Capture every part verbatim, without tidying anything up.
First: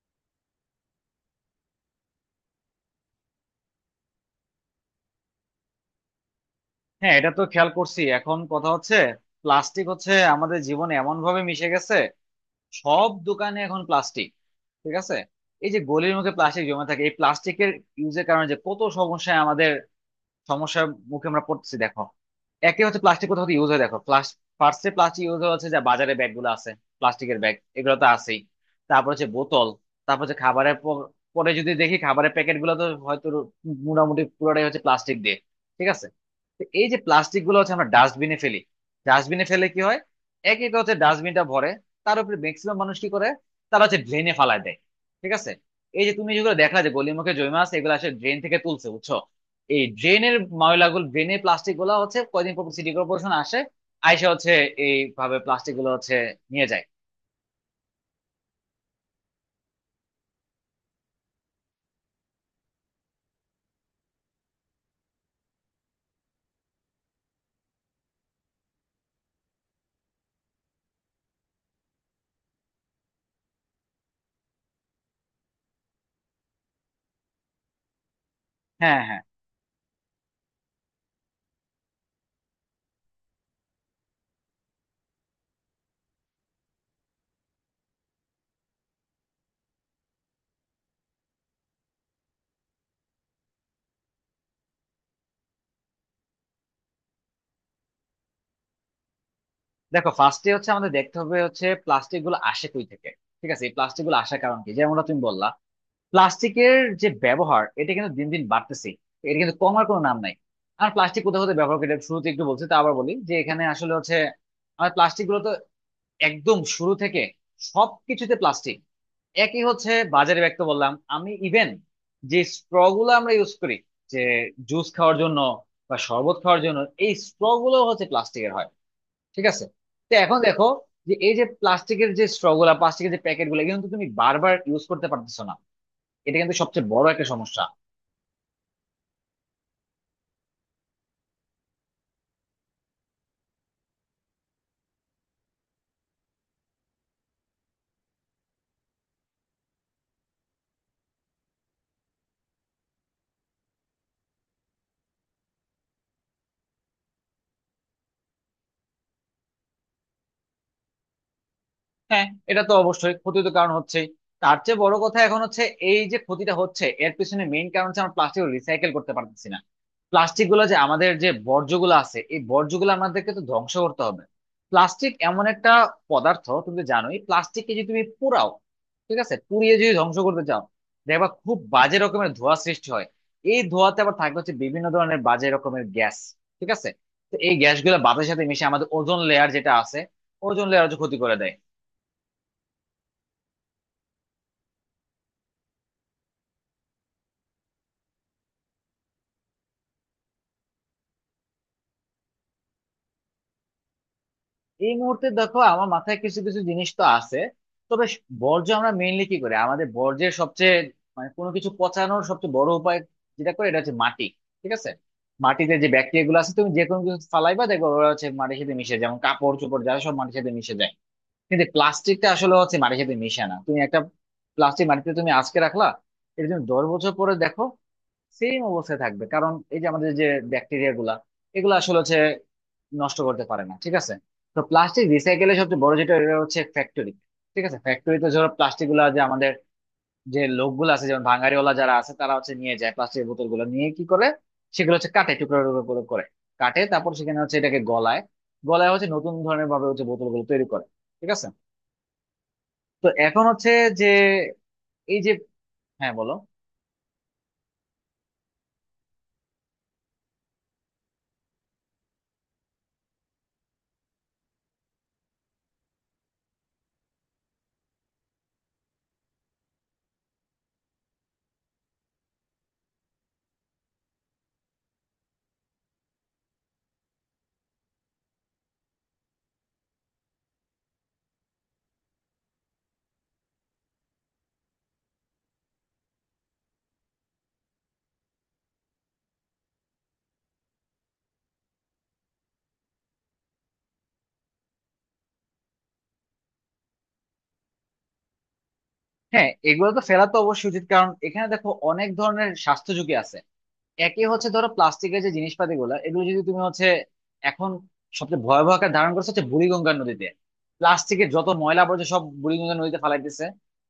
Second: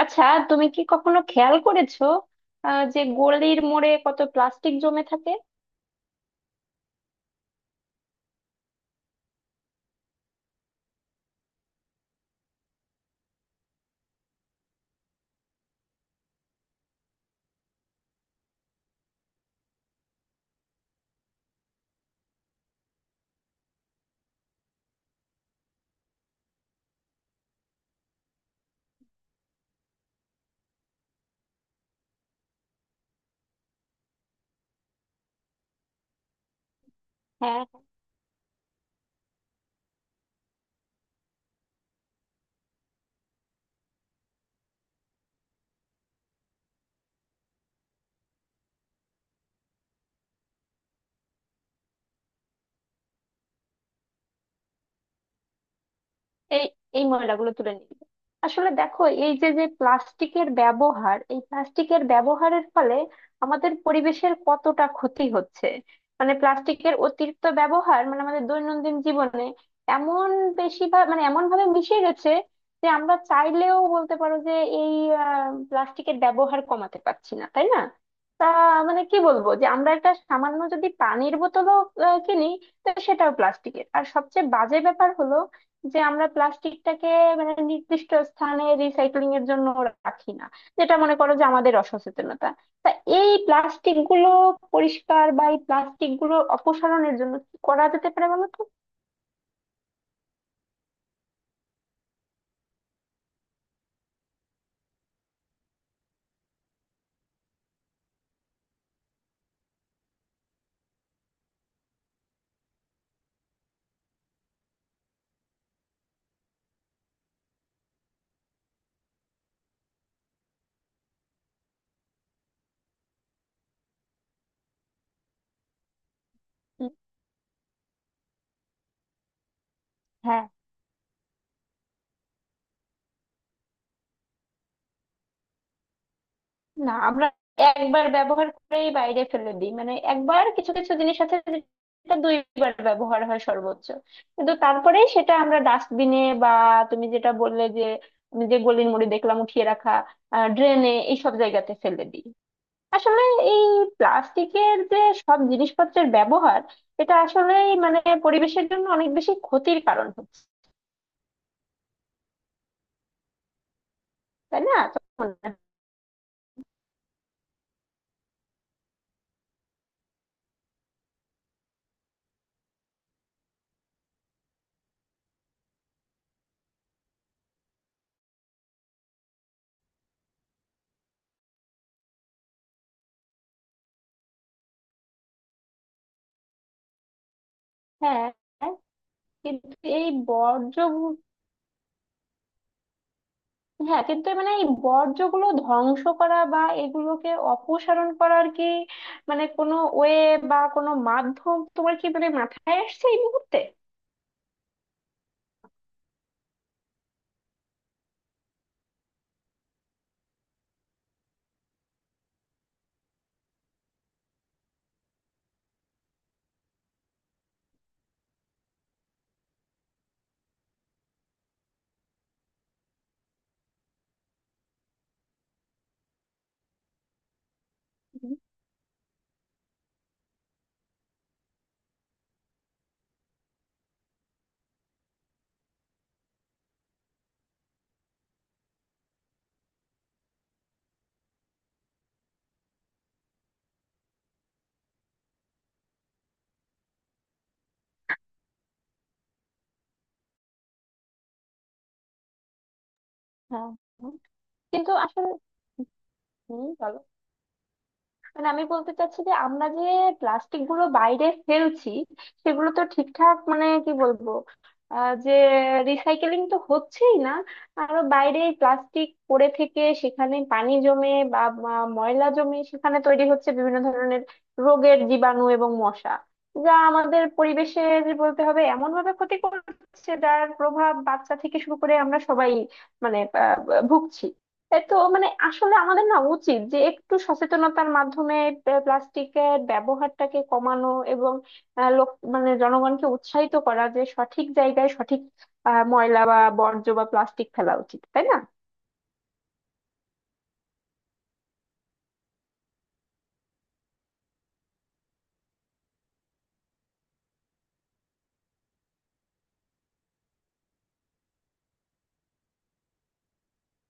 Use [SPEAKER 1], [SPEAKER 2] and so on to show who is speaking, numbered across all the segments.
[SPEAKER 1] আচ্ছা, তুমি কি কখনো খেয়াল করেছো আহ, যে গলির মোড়ে কত প্লাস্টিক জমে থাকে?
[SPEAKER 2] হ্যাঁ, এটা তো খেয়াল করছি। এখন কথা হচ্ছে, প্লাস্টিক হচ্ছে আমাদের জীবনে এমন ভাবে মিশে গেছে। সব দোকানে এখন প্লাস্টিক। ঠিক আছে। এই যে গলির মুখে প্লাস্টিক জমে থাকে, এই প্লাস্টিকের ইউজের কারণে যে কত সমস্যায় আমাদের, সমস্যার মুখে আমরা পড়তেছি, দেখো। একে হচ্ছে প্লাস্টিক কোথাও ইউজ হয় দেখো, ফার্স্টে প্লাস্টিক ইউজ হচ্ছে যা বাজারে ব্যাগ গুলো আছে, প্লাস্টিকের ব্যাগ, এগুলো তো আছেই। তারপর হচ্ছে বোতল। তারপর হচ্ছে খাবারের প- পরে যদি দেখি খাবারের প্যাকেট গুলো তো হয়তো মোটামুটি পুরোটাই হচ্ছে প্লাস্টিক দিয়ে। ঠিক আছে। তো এই যে প্লাস্টিক গুলো
[SPEAKER 1] হ্যাঁ।
[SPEAKER 2] হচ্ছে আমরা ডাস্টবিনে ফেলি। ডাস্টবিনে ফেলে কি হয়? এক এক হচ্ছে ডাস্টবিনটা ভরে। তার উপরে ম্যাক্সিমাম মানুষ কি করে, তারা হচ্ছে ড্রেনে ফালায় দেয়। ঠিক আছে। এই যে তুমি যেগুলো দেখলা যে গলির মুখে জমে আছে, এগুলো আসলে ড্রেন থেকে তুলছে, বুঝছো। এই ড্রেনের ময়লাগুলো, ড্রেনের প্লাস্টিক গুলা হচ্ছে কয়দিন পর সিটি কর্পোরেশন আসে, আইসা হচ্ছে এইভাবে প্লাস্টিক গুলো হচ্ছে
[SPEAKER 1] এই
[SPEAKER 2] নিয়ে যায়।
[SPEAKER 1] এই ময়লাগুলো তুলে নিবে। আসলে দেখো এই যে যে প্লাস্টিকের ব্যবহার, এই প্লাস্টিকের ব্যবহারের ফলে আমাদের পরিবেশের কতটা ক্ষতি হচ্ছে। মানে প্লাস্টিকের অতিরিক্ত ব্যবহার মানে আমাদের দৈনন্দিন জীবনে এমন বেশি ভা- মানে এমন ভাবে মিশে গেছে যে আমরা চাইলেও বলতে পারো যে এই প্লাস্টিকের ব্যবহার কমাতে পারছি না, তাই না? তা
[SPEAKER 2] হ্যাঁ
[SPEAKER 1] মানে কি
[SPEAKER 2] হ্যাঁ
[SPEAKER 1] বলবো, যে আমরা একটা সামান্য যদি পানির বোতলও আহ, কিনি, তো সেটাও প্লাস্টিকের। আর সবচেয়ে বাজে ব্যাপার হলো যে আমরা প্লাস্টিকটাকে মানে নির্দিষ্ট স্থানে রিসাইক্লিং এর জন্য রাখি না। যেটা মনে করো যে আমাদের অসচেতনতা। তা এই প্লাস্টিক গুলো পরিষ্কার বা এই প্লাস্টিক গুলো অপসারণের জন্য কি করা যেতে পারে বলো তো?
[SPEAKER 2] দেখো, ফার্স্টে হচ্ছে আমাদের দেখতে হবে হচ্ছে প্লাস্টিক গুলো আসে কই থেকে। ঠিক আছে। এই প্লাস্টিক গুলো আসার কারণ কি, যেমনটা তুমি বললা, প্লাস্টিকের যে ব্যবহার, এটা কিন্তু দিন দিন বাড়তেছে, এটা কিন্তু কমার কোনো নাম নাই। আর প্লাস্টিক কোথাও কোথাও ব্যবহার করে, এটা শুরুতে একটু বলছি তা আবার বলি, যে এখানে আসলে হচ্ছে আমার প্লাস্টিক গুলো তো একদম শুরু থেকে সবকিছুতে প্লাস্টিক। একই হচ্ছে বাজারে ব্যাগ তো বললাম আমি, ইভেন যে স্ট্র গুলো আমরা ইউজ করি, যে জুস খাওয়ার জন্য বা শরবত খাওয়ার জন্য,
[SPEAKER 1] উম,
[SPEAKER 2] এই স্ট্র গুলো হচ্ছে প্লাস্টিকের হয়। ঠিক আছে। তো এখন
[SPEAKER 1] হ্যাঁ।
[SPEAKER 2] দেখো, যে এই যে প্লাস্টিকের যে স্ট্র গুলা, প্লাস্টিকের যে প্যাকেট গুলো, এগুলো কিন্তু তুমি বারবার ইউজ করতে পারতেছো না। এটা কিন্তু সবচেয়ে
[SPEAKER 1] না,
[SPEAKER 2] বড় একটা
[SPEAKER 1] আমরা
[SPEAKER 2] সমস্যা।
[SPEAKER 1] একবার ব্যবহার করেই বাইরে ফেলে দিই। মানে একবার কিছু কিছু জিনিস আছে যেটা দুইবার ব্যবহার হয় সর্বোচ্চ, কিন্তু তারপরে সেটা আমরা ডাস্টবিনে বা তুমি যেটা বললে যে আমি যে গলির মোড়ে দেখলাম উঠিয়ে রাখা, ড্রেনে এইসব জায়গাতে ফেলে দিই। আসলে এই প্লাস্টিকের যে সব জিনিসপত্রের ব্যবহার, এটা আসলেই মানে পরিবেশের জন্য অনেক বেশি ক্ষতির কারণ হচ্ছে।
[SPEAKER 2] হ্যাঁ, এটা তো অবশ্যই ক্ষতি তো কারণ হচ্ছেই। তার
[SPEAKER 1] তাই না
[SPEAKER 2] চেয়ে বড়
[SPEAKER 1] তো
[SPEAKER 2] কথা
[SPEAKER 1] মনে
[SPEAKER 2] এখন
[SPEAKER 1] হয়।
[SPEAKER 2] হচ্ছে, এই যে ক্ষতিটা হচ্ছে এর পিছনে মেইন কারণ হচ্ছে আমরা প্লাস্টিক রিসাইকেল করতে পারতেছি না। প্লাস্টিক গুলো যে আমাদের যে বর্জ্যগুলো আছে, এই বর্জ্যগুলো আমাদেরকে তো ধ্বংস করতে হবে। প্লাস্টিক এমন একটা পদার্থ, তুমি তো জানোই, প্লাস্টিককে যদি তুমি পোড়াও, ঠিক আছে, পুড়িয়ে যদি ধ্বংস করতে চাও, দেখবা খুব বাজে রকমের ধোঁয়া সৃষ্টি হয়। এই ধোঁয়াতে আবার থাকে হচ্ছে বিভিন্ন ধরনের বাজে রকমের গ্যাস। ঠিক আছে। তো এই গ্যাসগুলো
[SPEAKER 1] হ্যাঁ,
[SPEAKER 2] বাতাসের সাথে মিশে আমাদের ওজোন লেয়ার
[SPEAKER 1] কিন্তু
[SPEAKER 2] যেটা আছে,
[SPEAKER 1] এই
[SPEAKER 2] ওজোন
[SPEAKER 1] বর্জ্য
[SPEAKER 2] লেয়ার ক্ষতি
[SPEAKER 1] গু-
[SPEAKER 2] করে দেয়।
[SPEAKER 1] হ্যাঁ কিন্তু মানে এই বর্জ্যগুলো ধ্বংস করা বা এগুলোকে অপসারণ করার কি, মানে কোনো ওয়ে বা কোনো মাধ্যম তোমার কি মানে মাথায় আসছে এই মুহূর্তে?
[SPEAKER 2] এই মুহূর্তে দেখো আমার মাথায় কিছু কিছু জিনিস তো আছে। তবে স- বর্জ্য আমরা মেইনলি কি করি, আমাদের বর্জ্যের সবচেয়ে, মানে কোনো কিছু পচানোর সবচেয়ে বড় উপায় যেটা করে এটা হচ্ছে মাটি। ঠিক আছে। মাটিতে যে ব্যাকটেরিয়া গুলো আছে, তুমি যে কোনো কিছু ফালাইবা দেখবে ওরা হচ্ছে মাটির সাথে মিশে যায়, যেমন কাপড় চোপড় যা সব মাটির সাথে মিশে যায়। কিন্তু প্লাস্টিকটা আসলে হচ্ছে মাটির সাথে মিশে না। তুমি একটা প্লাস্টিক মাটিতে তুমি আজকে রাখলা, এটা তুমি দশ বছর পরে দেখো,
[SPEAKER 1] হুম,
[SPEAKER 2] সেম অবস্থায় থাকবে। কারণ এই যে আমাদের যে ব্যাকটেরিয়া গুলা, এগুলো আসলে হচ্ছে নষ্ট করতে পারে না। ঠিক আছে। তো প্লাস্টিক রিসাইকেলের সবচেয়ে বড় যেটা এটা হচ্ছে ফ্যাক্টরি। ঠিক আছে। ফ্যাক্টরিতে ধরো প্লাস্টিক গুলা, যে আমাদের যে লোকগুলো আছে যেমন ভাঙাড়িওয়ালা, যারা আছে তারা হচ্ছে নিয়ে যায় প্লাস্টিকের বোতল গুলো, নিয়ে কি করে সেগুলো হচ্ছে কাটে, টুকরো টুকরো করে করে। কাটে তারপর সেখানে হচ্ছে এটাকে গলায়, গলায় হচ্ছে নতুন ধরনের ভাবে হচ্ছে বোতল গুলো তৈরি করে। ঠিক আছে। তো এখন হচ্ছে
[SPEAKER 1] হ্যাঁ।
[SPEAKER 2] যে
[SPEAKER 1] হুম। কিন্তু
[SPEAKER 2] এই
[SPEAKER 1] আসলে
[SPEAKER 2] যে, হ্যাঁ বলো।
[SPEAKER 1] হম মানে আমি বলতে চাচ্ছি যে আমরা যে প্লাস্টিক গুলো বাইরে ফেলছি, সেগুলো তো ঠিকঠাক মানে কি বলবো, আহ, যে রিসাইকেলিং তো হচ্ছেই না। আরো বাইরে প্লাস্টিক পড়ে থেকে সেখানে পানি জমে বা বা ময়লা জমে, সেখানে তৈরি হচ্ছে বিভিন্ন ধরনের রোগের জীবাণু এবং মশা, যা আমাদের পরিবেশের বলতে হবে এমন ভাবে ক্ষতি করছে যার প্রভাব বাচ্চা থেকে শুরু করে আমরা সবাই মানে আহ, ভুগছি। এ তো মানে আসলে আমাদের না উচিত যে একটু সচেতনতার মাধ্যমে প্লা- প্লাস্টিকের ব্যবহারটাকে কমানো এবং আহ, লোক মানে জনগণকে উৎসাহিত করা যে সঠিক জায়গায় সঠিক আহ, ময়লা বা বর্জ্য বা প্লাস্টিক ফেলা উচিত, তাই না?
[SPEAKER 2] হ্যাঁ, এগুলো তো ফেলা তো অবশ্যই উচিত, কারণ এখানে দেখো অনেক ধরনের স্বাস্থ্য ঝুঁকি আছে। একই হচ্ছে ধরো প্লাস্টিকের যে জিনিসপাতি গুলা, এগুলো যদি তুমি হচ্ছে, এখন সবচেয়ে ভয়াবহ আকার ধারণ করছে হচ্ছে বুড়িগঙ্গা নদীতে। প্লাস্টিকের যত ময়লা আবর্জনা সব বুড়িগঙ্গা নদীতে ফালাইতেছে।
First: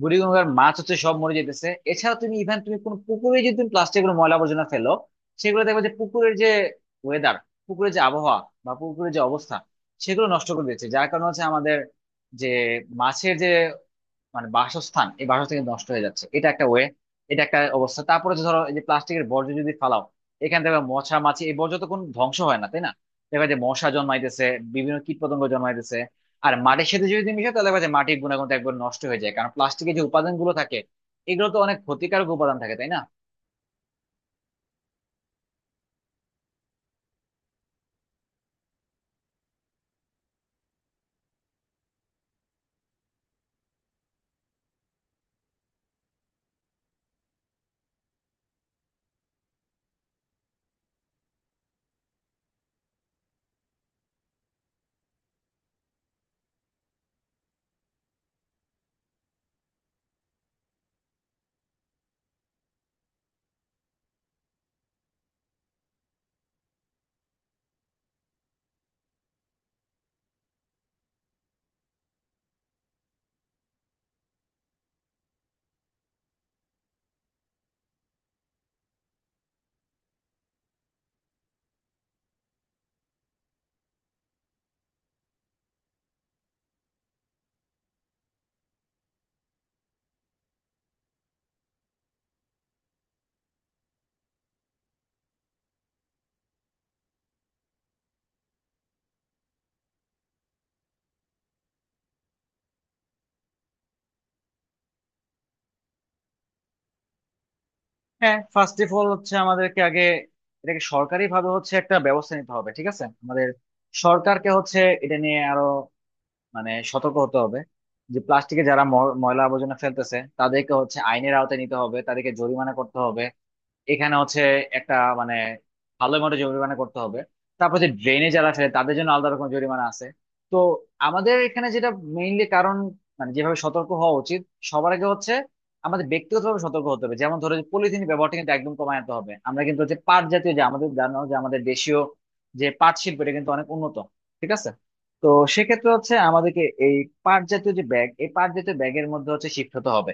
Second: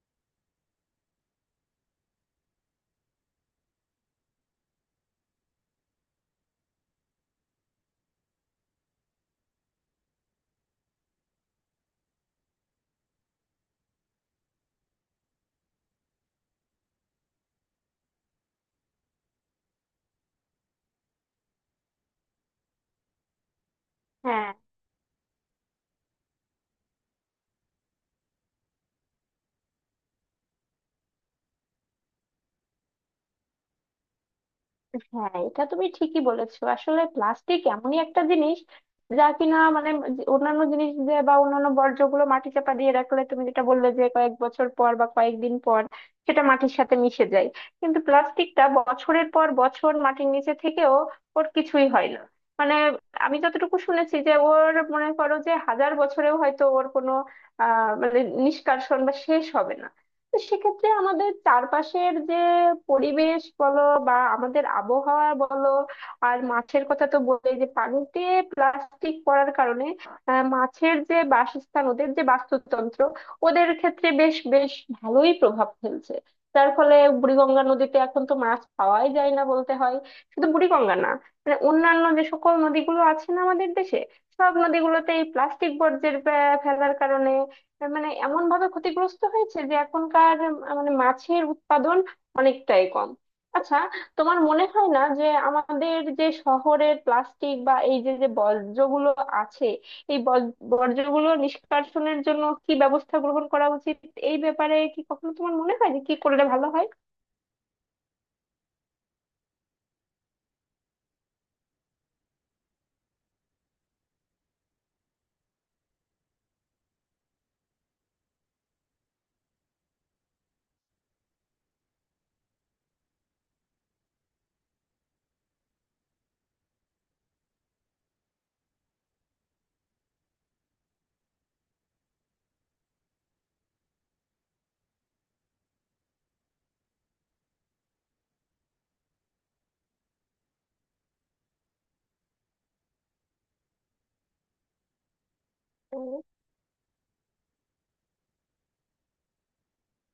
[SPEAKER 2] বুড়িগঙ্গার মাছ হচ্ছে সব মরে যেতেছে। এছাড়া তুমি ইভেন তুমি কোনো পুকুরে যদি তুমি প্লাস্টিকের ময়লা আবর্জনা ফেলো, সেগুলো দেখবে যে পুকুরের যে ওয়েদার, পুকুরের যে আবহাওয়া বা পুকুরের যে অবস্থা সেগুলো নষ্ট করে দিচ্ছে। যার কারণে হচ্ছে আমাদের যে মাছের যে মানে বাসস্থান, এই বাসস্থান কিন্তু নষ্ট হয়ে যাচ্ছে। এটা একটা ওয়ে, এটা একটা অবস্থা। তারপরে যে ধরো এই যে প্লাস্টিকের বর্জ্য যদি ফালাও, এখান থেকে মশা মাছি, এই বর্জ্য তো কোনো ধ্বংস হয় না, তাই না। দেখা যায় মশা জন্মাইতেছে,
[SPEAKER 1] হ্যাঁ।
[SPEAKER 2] বিভিন্ন কীট পতঙ্গ জন্মাইতেছে। আর মাটির সাথে যদি মিশে তাহলে দেখা যায় মাটির গুণাগুণ তো একবার নষ্ট হয়ে যায়, কারণ প্লাস্টিকের যে উপাদান গুলো থাকে, এগুলো তো অনেক ক্ষতিকারক উপাদান থাকে, তাই না।
[SPEAKER 1] হ্যাঁ, এটা তুমি ঠিকই বলেছো। আসলে প্লাস্টিক এমনই একটা জিনিস যা কিনা মানে যে অন্যান্য জিনিস যে বা অন্যান্য বর্জ্যগুলো মাটি চাপা দিয়ে রাখলে তুমি যেটা বললে যে কয়েক বছর পর বা কয়েকদিন পর সেটা মাটির সাথে মিশে যায়, কিন্তু প্লাস্টিকটা বছরের পর বছর মাটির নিচে থেকেও ওর কিছুই হয় না। মানে আমি যতটুকু শুনেছি যে ওর, মনে করো, যে হাজার বছরেও হয়তো ওর কোনো আহ মানে নিষ্কাশন বা শেষ হবে না। তো সেক্ষেত্রে আমাদের চারপাশের যে পরিবেশ বলো বা আমাদের আবহাওয়া বলো, আর মাছের কথা তো বলে, যে পানিতে প্লাস্টিক পড়ার কারণে আহ, মাছের যে বাসস্থান, ওদের যে বাস্তুতন্ত্র, ওদের ক্ষেত্রে বেশ বেশ ভালোই প্রভাব ফেলছে, যার ফলে বুড়িগঙ্গা নদীতে এখন তো মাছ পাওয়াই যায় না বলতে হয়। শুধু বুড়িগঙ্গা না, মানে অন্যান্য যে সকল নদীগুলো আছে না আমাদের দেশে, সব নদীগুলোতে এই প্লাস্টিক বর্জ্যের আহ, ফেলার কারণে, তার মানে এমন ভাবে ক্ষতিগ্রস্ত হয়েছে যে এখনকার আহ, মানে মাছের উৎপাদন অনেকটাই কম। আচ্ছা, তোমার মনে হয় না যে আমাদের যে শহরের প্লাস্টিক বা এই যে যে বর্জ্যগুলো আছে, এই বর্জ- বর্জ্যগুলো নিষ্কাশনের জন্য কি ব্যবস্থা গ্রহণ করা উচিত? এই ব্যাপারে কি কখনো তোমার মনে হয় যে কি করলে ভালো হয়?
[SPEAKER 2] হ্যাঁ, ফার্স্ট অফ অল হচ্ছে আমাদেরকে আগে এটাকে সরকারি ভাবে হচ্ছে একটা ব্যবস্থা নিতে হবে। ঠিক আছে। আমাদের সরকারকে হচ্ছে এটা নিয়ে আরো মানে সতর্ক হতে হবে, যে প্লাস্টিকে যারা ম- ময়লা আবর্জনা ফেলতেছে তাদেরকে হচ্ছে আইনের আওতায় নিতে হবে, তাদেরকে জরিমানা করতে হবে। এখানে হচ্ছে একটা মানে ভালো মতো জরিমানা করতে হবে। তারপর যে ড্রেনে যারা ফেলে তাদের জন্য আলাদা রকম জরিমানা আছে। তো আমাদের এখানে যেটা মেইনলি কারণ মানে যেভাবে সতর্ক হওয়া উচিত, সবার আগে হচ্ছে আমাদের ব্যক্তিগতভাবে সতর্ক হতে হবে। যেমন ধরো যে পলিথিন ব্যবহারটা কিন্তু একদম কমায় আনতে হবে। আমরা কিন্তু হচ্ছে পাট জাতীয় যে, আমাদের জানো যে আমাদের দেশীয় যে পাট শিল্প, এটা কিন্তু অনেক উন্নত। ঠিক আছে। তো সেক্ষেত্রে হচ্ছে
[SPEAKER 1] উম,
[SPEAKER 2] আমাদেরকে এই পাট জাতীয় যে ব্যাগ, এই পাট জাতীয় ব্যাগের মধ্যে হচ্ছে শিফট হতে হবে,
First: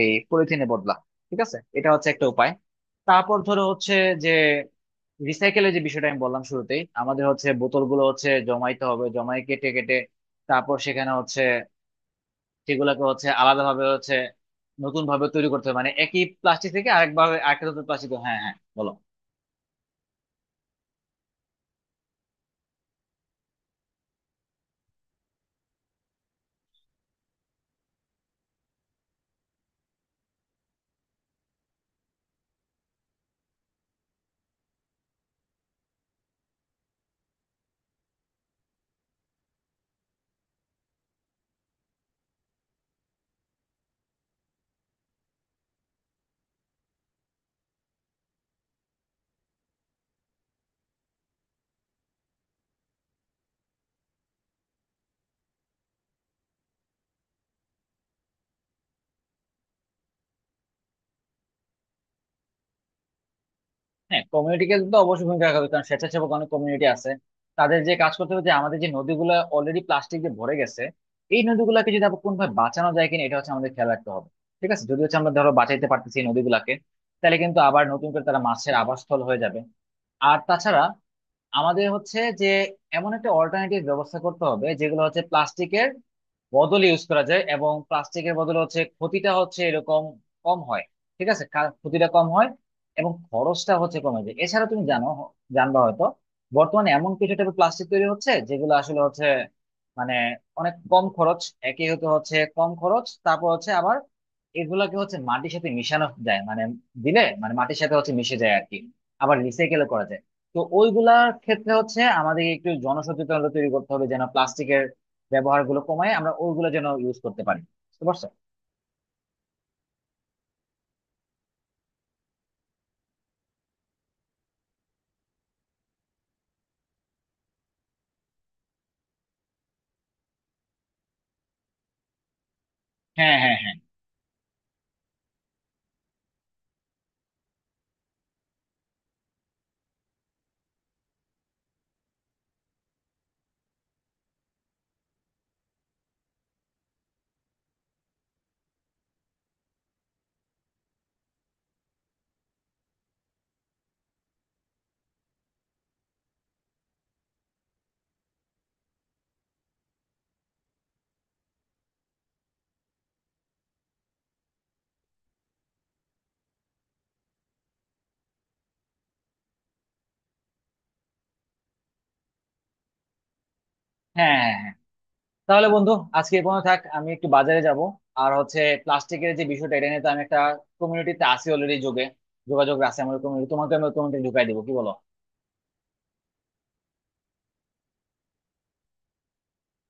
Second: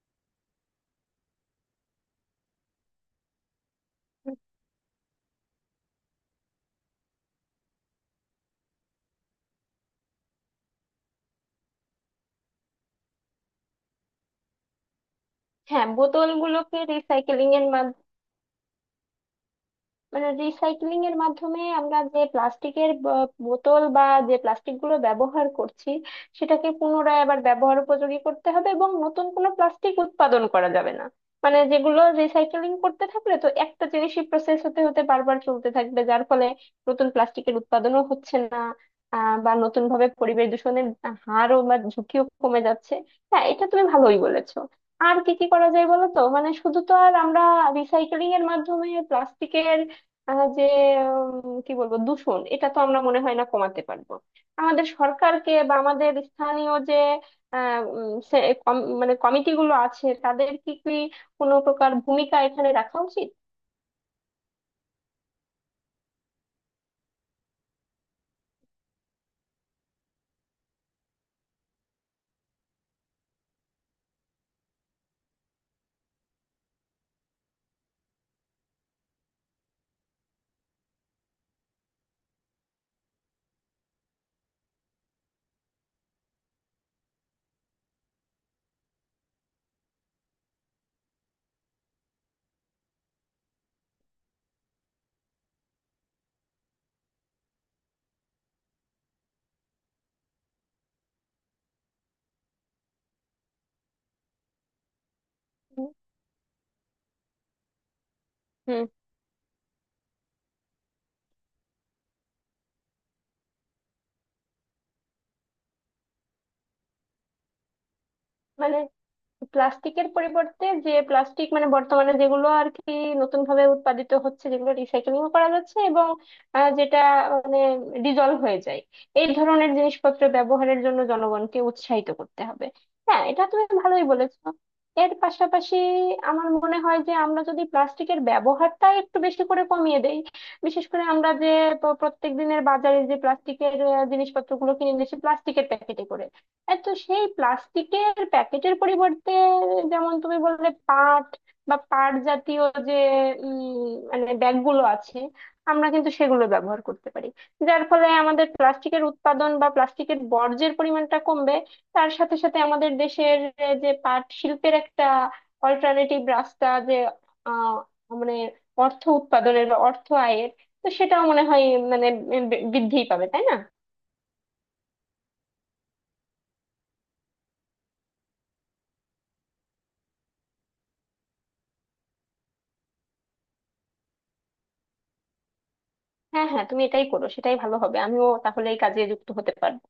[SPEAKER 2] এই পলিথিনে বদলা। ঠিক আছে। এটা হচ্ছে একটা উপায়। তারপর ধরো হচ্ছে যে রিসাইকেলের যে বিষয়টা আমি বললাম শুরুতেই, আমাদের হচ্ছে বোতলগুলো হচ্ছে জমাইতে হবে, জমাই কেটে কেটে, তারপর সেখানে হচ্ছে সেগুলোকে হচ্ছে আলাদাভাবে হচ্ছে নতুন ভাবে তৈরি করতে হবে,
[SPEAKER 1] হ্যাঁ,
[SPEAKER 2] মানে একই প্লাস্টিক
[SPEAKER 1] বোতলগুলোকে
[SPEAKER 2] থেকে আরেকভাবে
[SPEAKER 1] রিসাইকেলিং
[SPEAKER 2] আরেকটা
[SPEAKER 1] এর
[SPEAKER 2] নতুন
[SPEAKER 1] মাধ্যমে,
[SPEAKER 2] প্লাস্টিক। হ্যাঁ, হ্যাঁ, বলো।
[SPEAKER 1] মানে রিসাইক্লিং এর মাধ্যমে আমরা যে প্লাস্টিকের বোতল বা যে প্লাস্টিক গুলো ব্যবহার করছি, সেটাকে পুনরায় আবার ব্যবহার উপযোগী করতে হবে এবং নতুন কোনো প্লাস্টিক উৎপাদন করা যাবে না। মানে যেগুলো রিসাইক্লিং করতে থাকলে তো একটা জিনিসই প্রসেস হতে হতে বারবার চলতে থাকবে, যার ফলে নতুন প্লাস্টিকের উৎপাদনও হচ্ছে না আহ বা নতুন ভাবে পরিবেশ দূষণের হারও বা ঝুঁকিও কমে যাচ্ছে। হ্যাঁ, এটা তুমি ভালোই বলেছো। আর কি কি করা যায় বলো তো, মানে শুধু তো আর আমরা রিসাইক্লিং এর মাধ্যমে প্লাস্টিকের আহ যে উম, কি বলবো দূষণ, এটা তো আমরা মনে হয় না কমাতে পারবো। আমাদের সরকারকে বা আমাদের স্থানীয় যে আহ, উম, সে- কম- মানে কমিটিগুলো আছে, তাদের কি কি কোনো প্রকার ভূমিকা এখানে রাখা উচিত?
[SPEAKER 2] হ্যাঁ, কমিউনিটিকে তো অবশ্যই ভূমিকা রাখা হবে, কারণ স্বেচ্ছাসেবক অনেক কমিউনিটি আছে। তাদের যে কাজ করতে হবে যে আমাদের যে নদীগুলো অলরেডি প্লাস্টিক দিয়ে ভরে গেছে, এই নদীগুলোকে যদি আবার কোনোভাবে বাঁচানো যায় কিনা, এটা হচ্ছে আমাদের খেয়াল রাখতে হবে। ঠিক আছে। যদি হচ্ছে আমরা ধরো বাঁচাইতে পারতেছি এই নদীগুলাকে, তাহলে কিন্তু আবার নতুন করে তারা মাছের আবাসস্থল হয়ে যাবে। আর তাছাড়া আমাদের হচ্ছে যে এমন একটা অল্টারনেটিভ ব্যবস্থা করতে হবে, যেগুলো হচ্ছে প্লাস্টিকের বদল ইউজ করা যায় এবং প্লাস্টিকের বদলে হচ্ছে ক্ষতিটা হচ্ছে এরকম কম হয়। ঠিক আছে। কা- ক্ষতিটা কম হয় এবং খরচটা হচ্ছে কমে যায়। এছাড়া তুমি জানো, জানবা হয়তো, বর্তমানে এমন কিছু টাইপের প্লাস্টিক তৈরি হচ্ছে যেগুলো আসলে হচ্ছে মানে অনেক কম খরচ। একই হতে হচ্ছে কম খরচ, তারপর হচ্ছে আবার এগুলাকে হচ্ছে মাটির সাথে মিশানো যায়, মানে দিলে মানে মাটির সাথে হচ্ছে মিশে যায় আর কি,
[SPEAKER 1] হুম
[SPEAKER 2] আবার রিসাইকেল করা যায়। তো ওইগুলার ক্ষেত্রে হচ্ছে আমাদের একটু জনসচেতনতা তৈরি করতে হবে, যেন প্লাস্টিকের ব্যবহার গুলো কমায় আমরা ওইগুলো যেন ইউজ করতে পারি। বুঝতে পারছো?
[SPEAKER 1] মানে প্লাস্টিকের পরিবর্তে যে প্লাস্টিক মানে বর্তমানে যেগুলো আর কি নতুন ভাবে উৎপাদিত হচ্ছে, যেগুলো রিসাইক্লিং করা যাচ্ছে এবং আহ, যেটা মানে ডিজলভ হয়ে যায়, এই ধরনের জিনিসপত্র ব্যবহারের জন্য জনগণকে উৎসাহিত করতে হবে। হ্যাঁ,
[SPEAKER 2] হ্যাঁ
[SPEAKER 1] এটা
[SPEAKER 2] হ্যাঁ
[SPEAKER 1] তুমি
[SPEAKER 2] হ্যাঁ
[SPEAKER 1] ভালোই বলেছো। এর পাশাপাশি আমার মনে হয় যে আমরা যদি প্লাস্টিকের ব্যবহারটা একটু বেশি করে কমিয়ে দেই, বিশেষ করে আমরা যে প- প্রত্যেক দিনের বাজারে যে প্লাস্টিকের জিনিসপত্রগুলো কিনে নিচ্ছি প্লাস্টিকের প্যাকেটে করে, আর তো সেই প্লাস্টিকের প্যাকেটের পরিবর্তে যেমন তুমি বললে পাট বা পাট জাতীয় যে উম, মানে ব্যাগগুলো আছে, আমরা কিন্তু সেগুলো ব্যবহার করতে পারি, যার ফলে আমাদের প্লাস্টিকের উৎপাদন বা প্লাস্টিকের বর্জ্যের পরিমাণটা কমবে। তার সাথে সাথে আমাদের দেশের আহ, যে পাট শিল্পের একটা অল্টারনেটিভ রাস্তা, যে আহ মানে অর্থ উৎপাদনের বা অর্থ আয়ের, তো সেটাও মনে হয় মানে বৃদ্ধিই পাবে, তাই না?
[SPEAKER 2] হ্যাঁ হ্যাঁ হ্যাঁ তাহলে বন্ধু, আজকে এ পর্যন্ত থাক, আমি একটু বাজারে যাব। আর হচ্ছে প্লাস্টিকের যে বিষয়টা এটা নিয়ে তো আমি একটা কমিউনিটিতে আছি, অলরেডি যোগে যোগাযোগ আছে আমাদের কমিউনিটি, তোমাকে আমি কমিউনিটি ঢুকাই দিবো, কি বলো?
[SPEAKER 1] হ্যাঁ, হ্যাঁ তুমি এটাই করো, সেটাই ভালো হবে। আমিও তাহলে এই কাজে যুক্ত হতে পারবো।